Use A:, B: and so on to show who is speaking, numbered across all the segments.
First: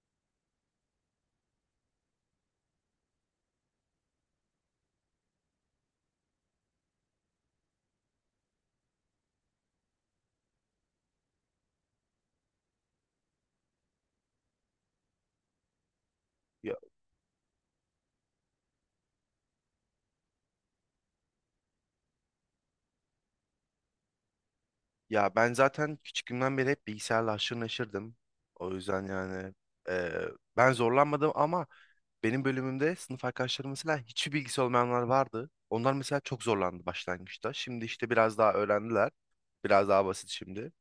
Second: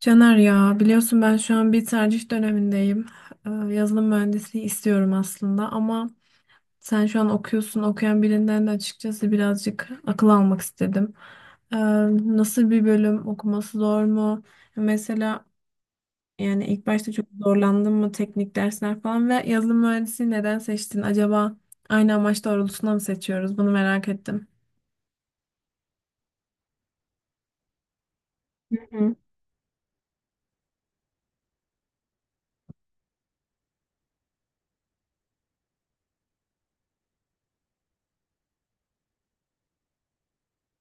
A: Caner, ya biliyorsun ben şu an bir tercih dönemindeyim. Yazılım mühendisliği istiyorum aslında, ama sen şu an okuyorsun. Okuyan birinden de açıkçası birazcık akıl almak istedim. Ee, Nasıl bir bölüm, okuması zor mu? Mesela yani
B: Ya,
A: ilk başta çok zorlandın mı teknik dersler falan ve yazılım mühendisliği neden seçtin? Acaba aynı amaç doğrultusunda mı seçiyoruz? Bunu merak ettim.
B: ya, ben zaten küçüklüğümden beri hep bilgisayarla haşır neşirdim. O yüzden yani eee, ben zorlanmadım ama benim bölümümde sınıf arkadaşlarım mesela hiçbir bilgisi olmayanlar vardı. Onlar mesela çok zorlandı başlangıçta. Şimdi işte biraz daha öğrendiler. Biraz daha basit şimdi.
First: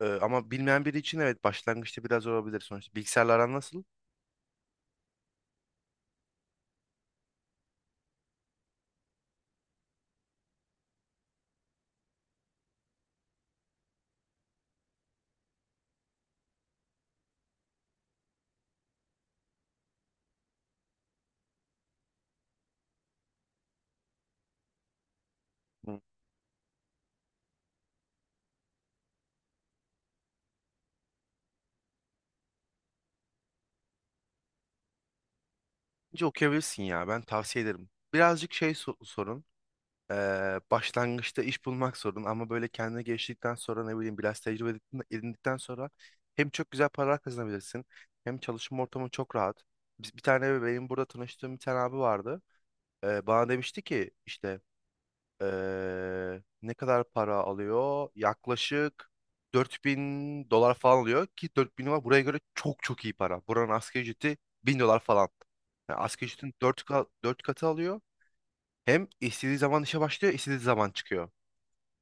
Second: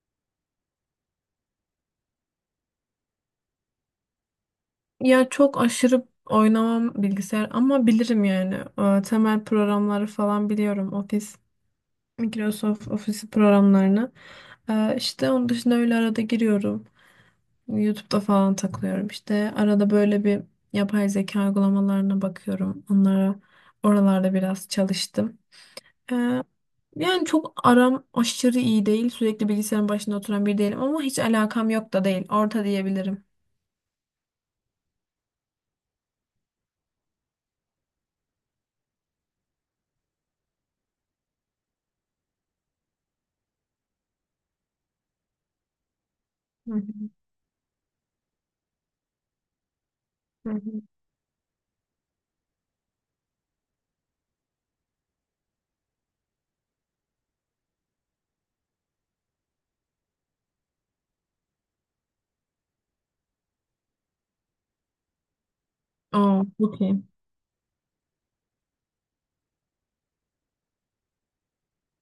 B: Ama bilmeyen biri için evet başlangıçta biraz zor olabilir sonuçta. Bilgisayarla aran nasıl?
A: Ya çok aşırı oynamam bilgisayar ama bilirim yani. Temel programları falan biliyorum. Office, Microsoft Office programlarını. İşte onun dışında öyle arada giriyorum. YouTube'da falan takılıyorum. İşte arada böyle bir yapay zeka uygulamalarına bakıyorum. Onlara oralarda biraz çalıştım.
B: Hı.
A: Ee, yani çok aram aşırı iyi değil. Sürekli bilgisayarın başında oturan biri değilim ama hiç alakam yok da değil. Orta diyebilirim.
B: Bence okuyabilirsin ya, ben tavsiye ederim. Birazcık şey sorun. Başlangıçta iş bulmak sorun ama böyle kendine geliştirdikten sonra ne bileyim biraz tecrübe edindikten sonra hem çok
A: Hı
B: güzel
A: hı,
B: paralar kazanabilirsin hem çalışma ortamı çok rahat. Biz bir
A: hı
B: tane
A: hı.
B: benim burada tanıştığım bir tane abi vardı. Bana demişti ki işte ne kadar para alıyor? Yaklaşık 4.000 dolar falan alıyor ki 4.000 dolar buraya göre çok çok iyi para. Buranın asgari ücreti 1.000 dolar falan. Yani asgari
A: Oo,
B: ücretin
A: çok iyi.
B: 4 katı alıyor. Hem istediği zaman işe başlıyor, istediği zaman çıkıyor.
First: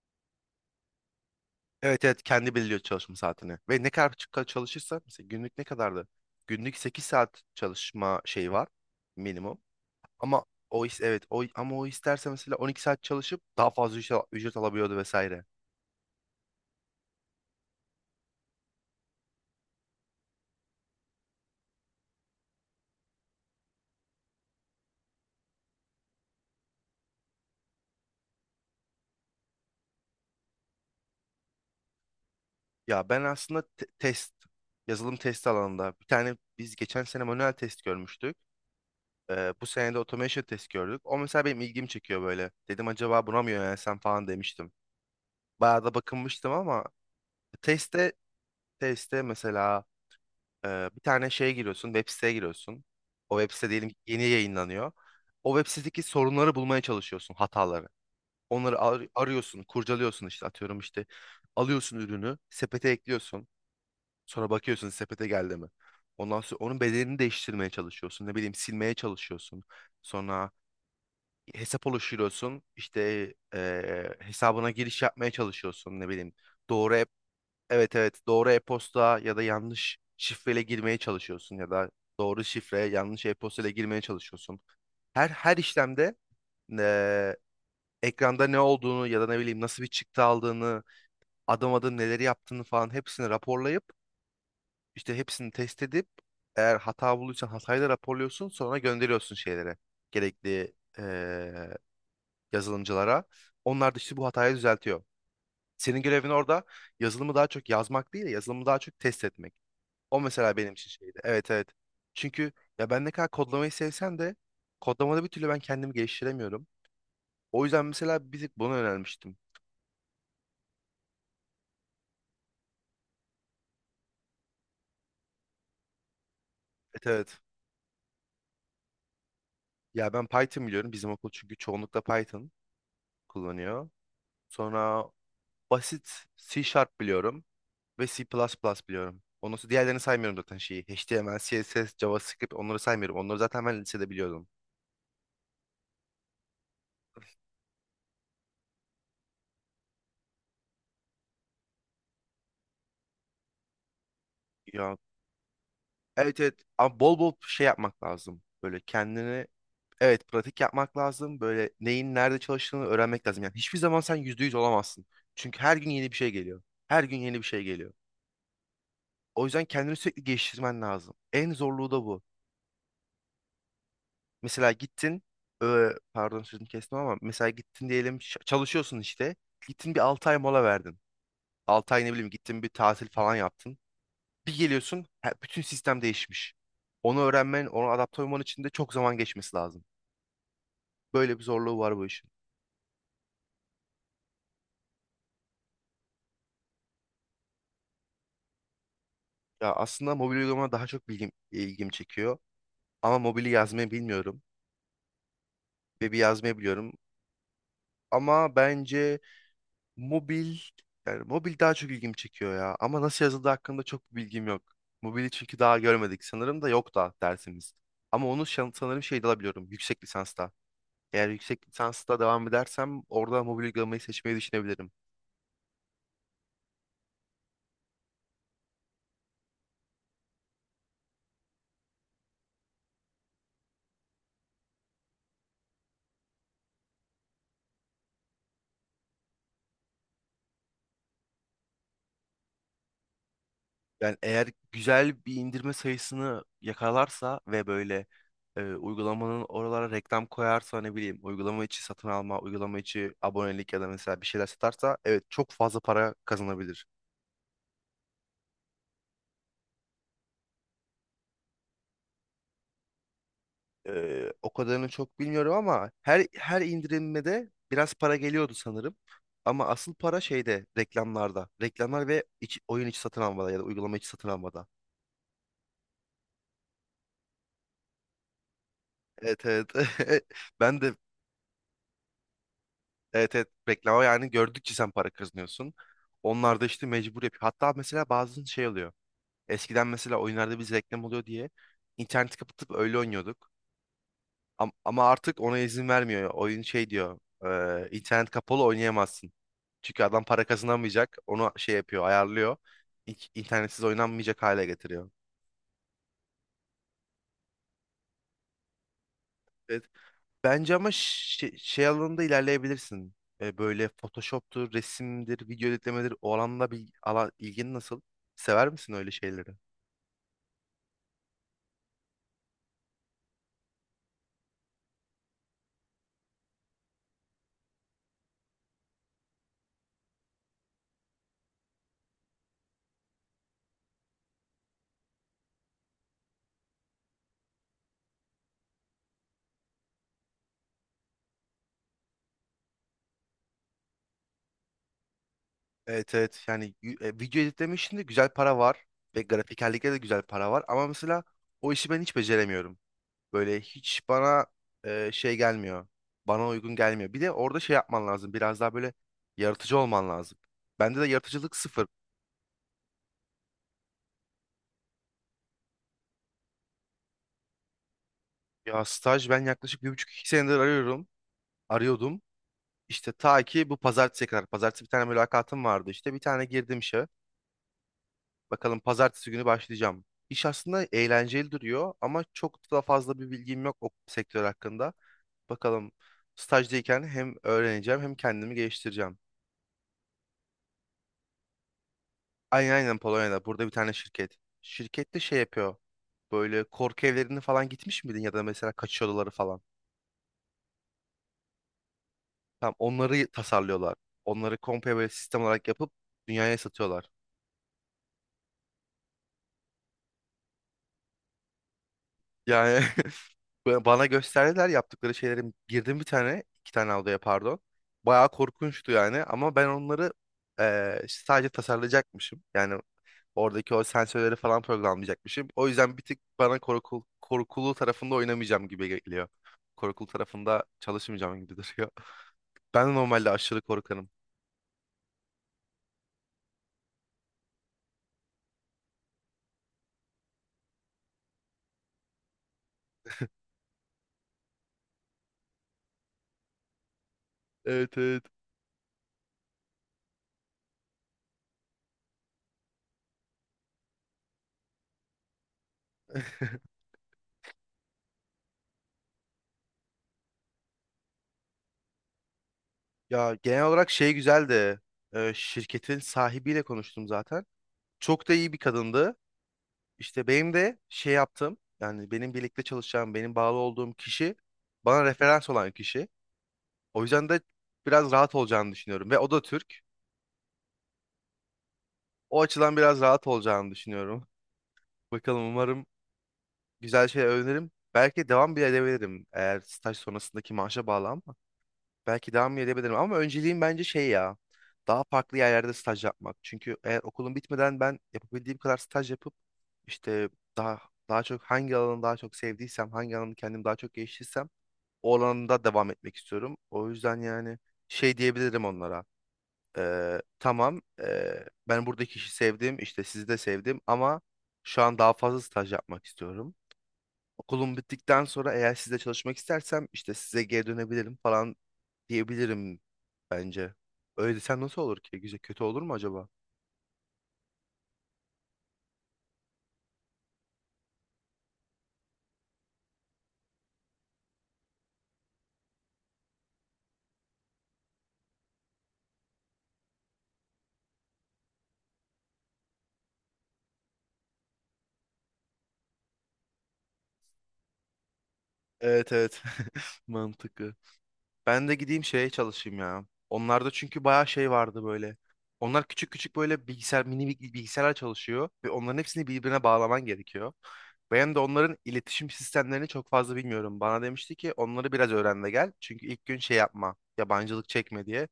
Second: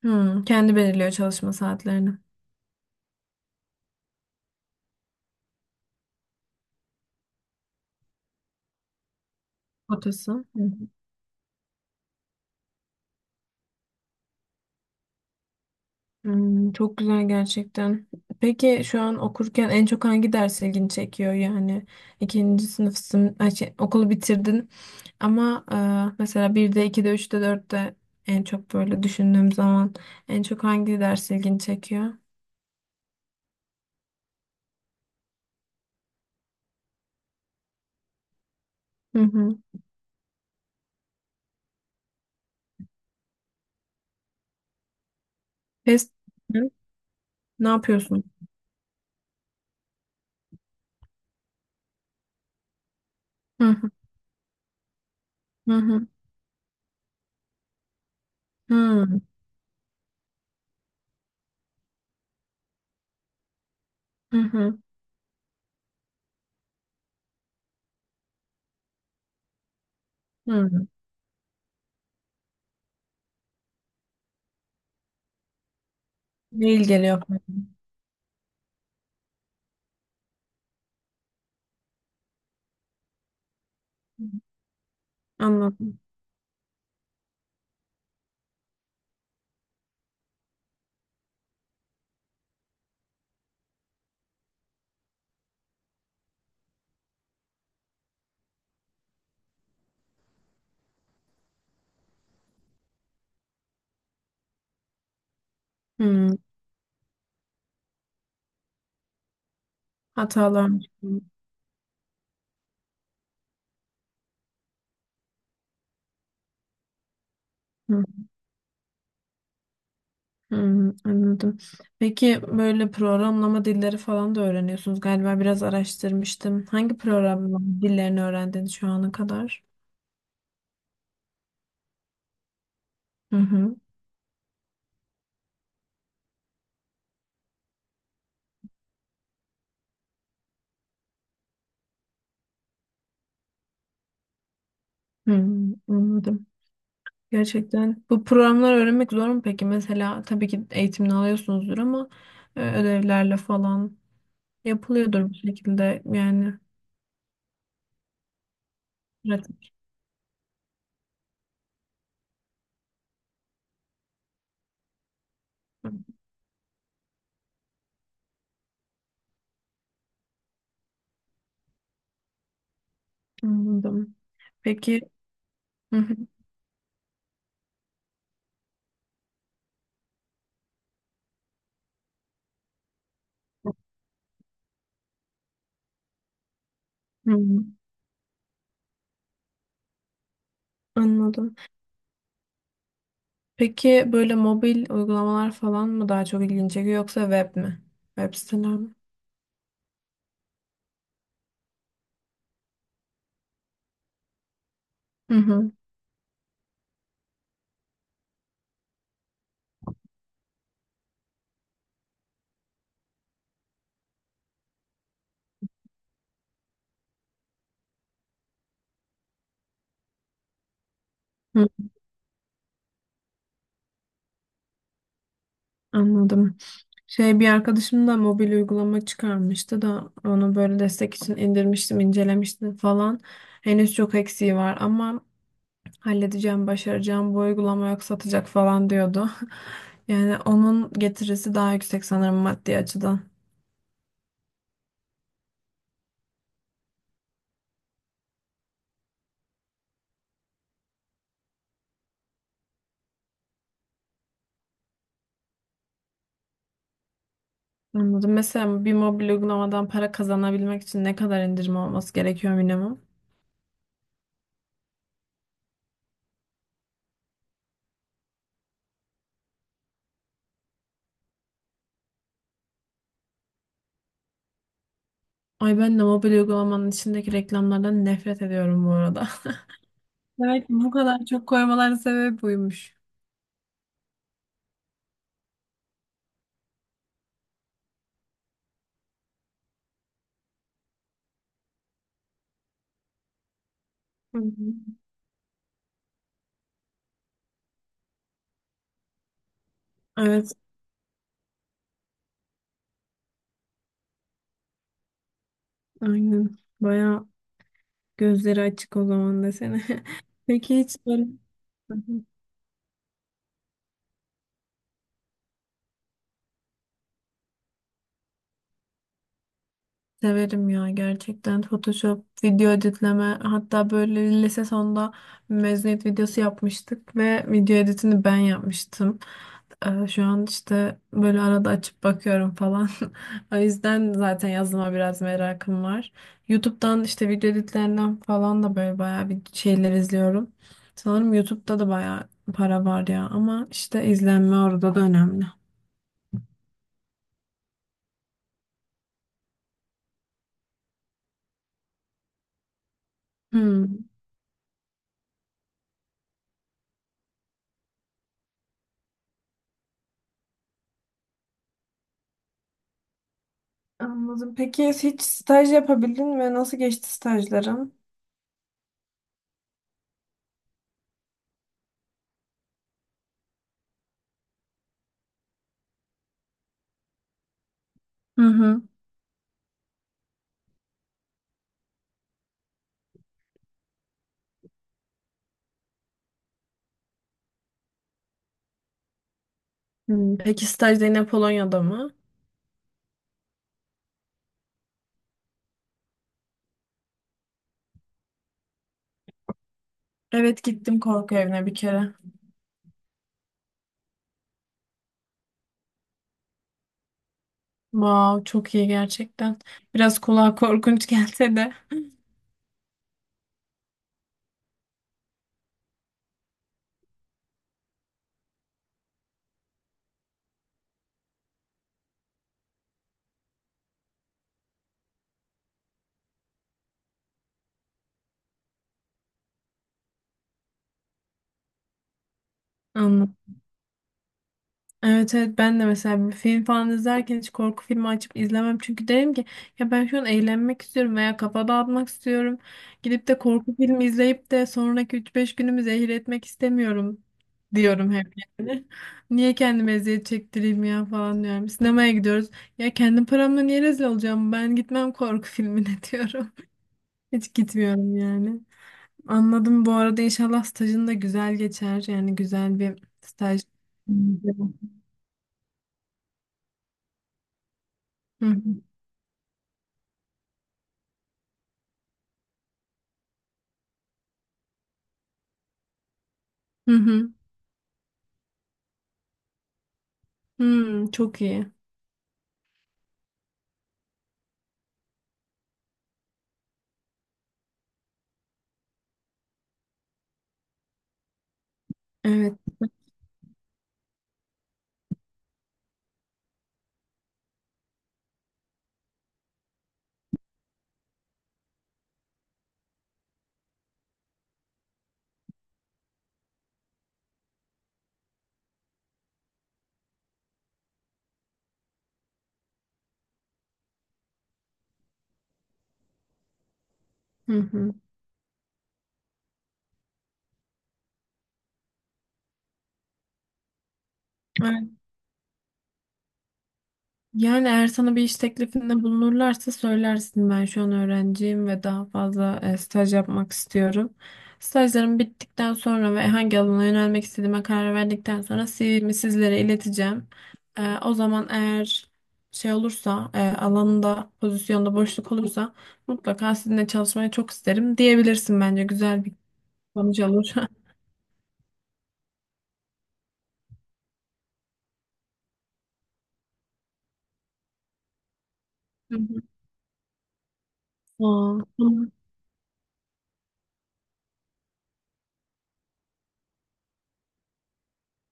A: Hı, kendi belirliyor çalışma
B: Evet,
A: saatlerini.
B: evet, kendi belirliyor çalışma saatini. Ve ne kadar çalışırsa mesela günlük ne kadardı? Günlük 8 saat çalışma şeyi var minimum.
A: Kotası. Hı
B: Ama
A: hı.
B: o is evet, o isterse mesela 12 saat çalışıp daha fazla ücret alabiliyordu vesaire.
A: Hmm, çok güzel gerçekten. Peki şu an okurken en çok hangi ders ilgini çekiyor? Yani ikinci sınıfsın, ay şey, okulu bitirdin ama mesela 1'de, 2'de, üçte, dörtte en çok böyle düşündüğüm zaman en çok hangi ders ilgini çekiyor?
B: Ya ben aslında test yazılım test alanında bir tane biz geçen sene manuel test görmüştük.
A: Hı
B: Ee,
A: hı.
B: bu sene de automation test gördük. O mesela benim ilgimi çekiyor böyle. Dedim acaba buna mı yönelsem falan demiştim. Bayağı da
A: Test
B: bakınmıştım
A: mi?
B: ama
A: Ne
B: testte
A: yapıyorsun?
B: testte mesela bir tane şeye giriyorsun, web siteye giriyorsun. O web
A: Hı
B: site diyelim
A: hı,
B: ki yeni yayınlanıyor. O web
A: hı
B: sitedeki
A: hı,
B: sorunları bulmaya çalışıyorsun, hataları. Onları
A: hı
B: arıyorsun, kurcalıyorsun işte, atıyorum işte. Alıyorsun ürünü, sepete ekliyorsun.
A: hı,
B: Sonra
A: hı.
B: bakıyorsun sepete geldi mi? Ondan sonra onun bedelini değiştirmeye çalışıyorsun. Ne bileyim silmeye çalışıyorsun. Sonra
A: Hı.
B: hesap oluşturuyorsun. İşte hesabına giriş yapmaya çalışıyorsun. Ne bileyim
A: Mail
B: doğru
A: geliyor.
B: evet, evet, doğru e-posta ya da yanlış şifreyle girmeye çalışıyorsun ya da doğru şifre yanlış e-posta ile girmeye çalışıyorsun. Her
A: Anladım.
B: işlemde eee, ekranda ne olduğunu ya da ne bileyim nasıl bir çıktı aldığını, adım adım neleri yaptığını falan hepsini raporlayıp işte hepsini test edip, eğer hata bulduysan hatayı da raporluyorsun, sonra gönderiyorsun şeylere, gerekli eee, yazılımcılara. Onlar da işte bu hatayı düzeltiyor. Senin görevin
A: Hmm,
B: orada yazılımı daha çok yazmak değil de yazılımı daha çok test etmek. O mesela
A: hatalar.
B: benim için şeydi.
A: Hmm.
B: Evet, evet. Çünkü ya ben ne kadar kodlamayı sevsem de kodlamada bir türlü ben kendimi geliştiremiyorum. O yüzden mesela bir tık buna yönelmiştim.
A: Hmm, anladım. Peki böyle programlama dilleri falan da öğreniyorsunuz galiba, biraz araştırmıştım. Hangi
B: Evet, evet.
A: programlama dillerini öğrendin şu ana kadar?
B: Ya ben Python biliyorum. Bizim okul çünkü çoğunlukla Python
A: Hı hı.
B: kullanıyor. Sonra basit C Sharp biliyorum ve C++ biliyorum. Ondan sonra diğerlerini saymıyorum zaten şeyi. HTML, CSS, JavaScript onları saymıyorum. Onları zaten ben lisede biliyordum.
A: Hmm, anladım. Gerçekten bu programları öğrenmek zor mu peki? Mesela tabii ki eğitimini alıyorsunuzdur ama ödevlerle falan
B: Ya,
A: yapılıyordur bir şekilde
B: evet, evet.
A: yani
B: Ama bol bol şey yapmak lazım. Böyle kendini.
A: pratik.
B: Evet, pratik yapmak lazım. Böyle neyin nerede çalıştığını öğrenmek lazım. Yani hiçbir zaman sen %100 olamazsın. Çünkü her gün yeni bir şey geliyor. Her gün yeni bir şey geliyor. O yüzden kendini sürekli geliştirmen lazım. En zorluğu da bu.
A: Anladım.
B: Mesela
A: Peki.
B: gittin,
A: Hı hı.
B: pardon sözünü kestim ama mesela gittin diyelim çalışıyorsun işte. Gittin bir 6 ay mola verdin. 6 ay ne bileyim gittin bir tatil falan yaptın. Bir geliyorsun, bütün sistem değişmiş. Onu
A: Hı,
B: öğrenmen, onu adapte olman için de çok zaman geçmesi lazım. Böyle bir
A: anladım.
B: zorluğu var bu işin.
A: Peki böyle mobil uygulamalar falan mı daha çok ilgini çekiyor, yoksa web mi? Web siteler mi?
B: Ya aslında mobil uygulama daha çok bilgim, ilgim çekiyor. Ama mobili yazmayı bilmiyorum.
A: Hı hı.
B: Web'i yazmayı biliyorum. Ama bence mobil, yani mobil daha çok ilgim çekiyor ya. Ama nasıl yazıldığı hakkında çok bir bilgim yok. Mobili çünkü daha görmedik. Sanırım da yok da dersimiz. Ama onu sanırım şeyde alabiliyorum. Yüksek lisansta. Eğer
A: Hı,
B: yüksek lisansta devam edersem orada mobil uygulamayı seçmeyi düşünebilirim.
A: anladım. Şey, bir arkadaşım da mobil uygulama çıkarmıştı da onu böyle destek için indirmiştim, incelemiştim falan. Henüz çok eksiği var ama halledeceğim, başaracağım. Bu uygulama yok satacak falan diyordu. Yani onun getirisi daha yüksek sanırım maddi açıdan.
B: Yani eğer güzel bir indirme sayısını yakalarsa ve böyle uygulamanın oralara reklam koyarsa ne bileyim uygulama içi satın alma, uygulama içi abonelik ya da mesela bir şeyler satarsa evet çok fazla para kazanabilir.
A: Anladım. Mesela bir mobil uygulamadan para kazanabilmek için ne kadar indirim olması gerekiyor minimum?
B: O kadarını çok bilmiyorum ama her indirilmede biraz para geliyordu sanırım. Ama asıl para şeyde, reklamlarda. Reklamlar ve oyun içi satın almada ya da uygulama içi satın almada.
A: Ay, ben de mobil uygulamanın içindeki reklamlardan nefret ediyorum bu arada.
B: Evet, evet.
A: Belki
B: Ben
A: bu
B: de.
A: kadar çok koymaların sebebi buymuş.
B: Evet, evet, reklama yani gördükçe sen para kazanıyorsun. Onlar da işte mecbur yapıyor. Hatta mesela bazen şey oluyor. Eskiden mesela oyunlarda biz reklam oluyor diye interneti kapatıp öyle oynuyorduk.
A: Hı hı.
B: Ama artık ona izin vermiyor. Oyun şey diyor. İnternet kapalı oynayamazsın. Çünkü adam para
A: Evet,
B: kazanamayacak. Onu şey yapıyor, ayarlıyor. İnternetsiz oynanmayacak hale getiriyor.
A: aynen. Baya gözleri açık o zaman desene.
B: Evet. Bence
A: Peki
B: ama
A: hiç böyle...
B: şey, şey
A: Hı
B: alanında
A: hı.
B: ilerleyebilirsin. Böyle Photoshop'tur, resimdir, video editlemedir. O alanda ilgin nasıl? Sever misin öyle şeyleri?
A: Severim ya, gerçekten Photoshop, video editleme, hatta böyle lise sonunda mezuniyet videosu yapmıştık ve video editini ben yapmıştım. Şu an işte böyle arada açıp bakıyorum falan. O yüzden zaten yazılıma biraz merakım var. YouTube'dan işte video editlerinden falan da böyle bayağı bir şeyler izliyorum. Sanırım YouTube'da da bayağı para var ya, ama işte izlenme orada da önemli.
B: Evet, evet, yani video editleme işinde güzel para var ve grafikerlikte de güzel para var ama mesela o işi ben hiç beceremiyorum. Böyle hiç
A: Hmm.
B: bana şey gelmiyor. Bana uygun gelmiyor. Bir de orada şey yapman lazım. Biraz daha böyle yaratıcı olman lazım. Bende de yaratıcılık sıfır.
A: Anladım. Peki hiç staj yapabildin ve nasıl geçti stajların?
B: Ya staj ben yaklaşık bir buçuk iki senedir arıyorum. Arıyordum. İşte ta ki bu pazartesiye kadar. Pazartesi bir tane mülakatım vardı işte. Bir tane girdim işe.
A: Hı
B: Bakalım
A: hı.
B: pazartesi günü başlayacağım. İş aslında eğlenceli duruyor ama çok da fazla bir bilgim yok o sektör hakkında. Bakalım stajdayken hem öğreneceğim hem kendimi geliştireceğim.
A: Hmm, peki staj da yine Polonya'da mı?
B: Aynen Polonya'da. Burada bir tane şirket. Şirket de şey yapıyor. Böyle korku evlerine falan gitmiş miydin ya da mesela kaçış odaları falan.
A: Evet, gittim korku evine bir kere.
B: Tam onları tasarlıyorlar. Onları komple böyle sistem olarak yapıp dünyaya satıyorlar.
A: Wow, çok iyi gerçekten. Biraz kulağa korkunç gelse de.
B: Yani Bana gösterdiler yaptıkları şeyleri, girdim 1-2 tane odaya, pardon. Bayağı korkunçtu yani ama ben onları işte sadece tasarlayacakmışım. Yani oradaki o sensörleri falan programlayacakmışım. O yüzden bir tık bana korkulu tarafında oynamayacağım gibi geliyor. Korkulu tarafında çalışmayacağım gibi duruyor. Ben de normalde
A: Anladım.
B: aşırı korkarım.
A: Evet evet, ben de mesela bir film falan izlerken hiç korku filmi açıp izlemem. Çünkü derim ki ya ben şu an eğlenmek istiyorum veya kafa dağıtmak istiyorum. Gidip de korku filmi izleyip de sonraki üç beş günümü zehir etmek istemiyorum
B: Evet,
A: diyorum
B: evet.
A: hep yani. Niye kendime eziyet çektireyim ya falan diyorum. Sinemaya gidiyoruz. Ya kendim paramla niye rezil olacağım? Ben gitmem korku filmine diyorum. Hiç gitmiyorum yani. Anladım. Bu arada inşallah stajın da güzel geçer. Yani güzel bir
B: Ya
A: staj.
B: genel olarak şey
A: Hı
B: güzeldi. Şirketin sahibiyle konuştum zaten. Çok da iyi
A: hı.
B: bir kadındı. İşte benim de şey yaptığım yani benim birlikte çalışacağım, benim bağlı olduğum kişi bana referans olan kişi.
A: Hı
B: O yüzden
A: hı.
B: de biraz rahat olacağını düşünüyorum ve o da Türk.
A: Hmm, çok iyi.
B: O açıdan biraz rahat olacağını düşünüyorum. Bakalım, umarım güzel şey öğrenirim. Belki devam bile edebilirim, eğer staj sonrasındaki maaşa bağlı ama. Belki devam
A: Evet.
B: bile edebilirim ama önceliğim bence şey ya. Daha farklı yerlerde staj yapmak. Çünkü eğer okulum bitmeden ben yapabildiğim kadar staj yapıp işte daha daha çok hangi alanı daha çok sevdiysem, hangi alanı kendim daha çok geliştirsem o alanda devam etmek istiyorum. O yüzden yani şey diyebilirim onlara. Tamam, ben buradaki işi sevdim işte, sizi de sevdim ama şu an daha fazla staj yapmak istiyorum.
A: Hı
B: Okulum
A: hı.
B: bittikten sonra eğer sizle çalışmak istersem işte size geri dönebilirim falan diyebilirim bence. Öyle desem nasıl
A: Evet.
B: olur ki? Güzel kötü olur mu acaba?
A: Yani eğer sana bir iş teklifinde bulunurlarsa söylersin, ben şu an öğrenciyim ve daha fazla staj yapmak istiyorum. Stajlarım bittikten sonra ve hangi alana yönelmek istediğime karar verdikten sonra CV'mi sizlere ileteceğim. O zaman eğer şey olursa, alanında pozisyonda boşluk olursa mutlaka sizinle çalışmayı çok isterim diyebilirsin, bence
B: Evet,
A: güzel bir
B: evet,
A: sonuç olur.
B: mantıklı. Ben de gideyim şeye çalışayım ya. Onlarda çünkü bayağı şey vardı böyle. Onlar küçük küçük böyle bilgisayar, mini bilgisayarlar çalışıyor ve onların
A: Hı
B: hepsini
A: hı.
B: birbirine bağlaman gerekiyor. Ben de
A: Aa,
B: onların
A: tamam.
B: iletişim sistemlerini çok fazla bilmiyorum. Bana demişti ki onları biraz öğren de gel. Çünkü ilk gün şey yapma, yabancılık çekme diye.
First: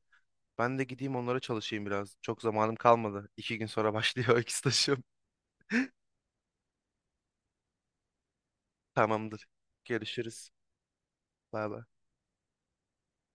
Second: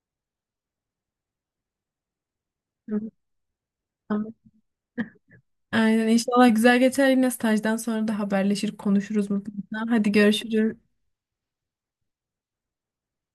B: Ben de gideyim onlara çalışayım biraz. Çok zamanım kalmadı. İki gün sonra
A: Tamam.
B: başlıyor iki stajım.
A: Aynen, inşallah güzel geçer, yine stajdan sonra da haberleşir konuşuruz
B: Tamamdır.
A: mutlaka. Hadi
B: Görüşürüz.
A: görüşürüz.
B: Bay bay.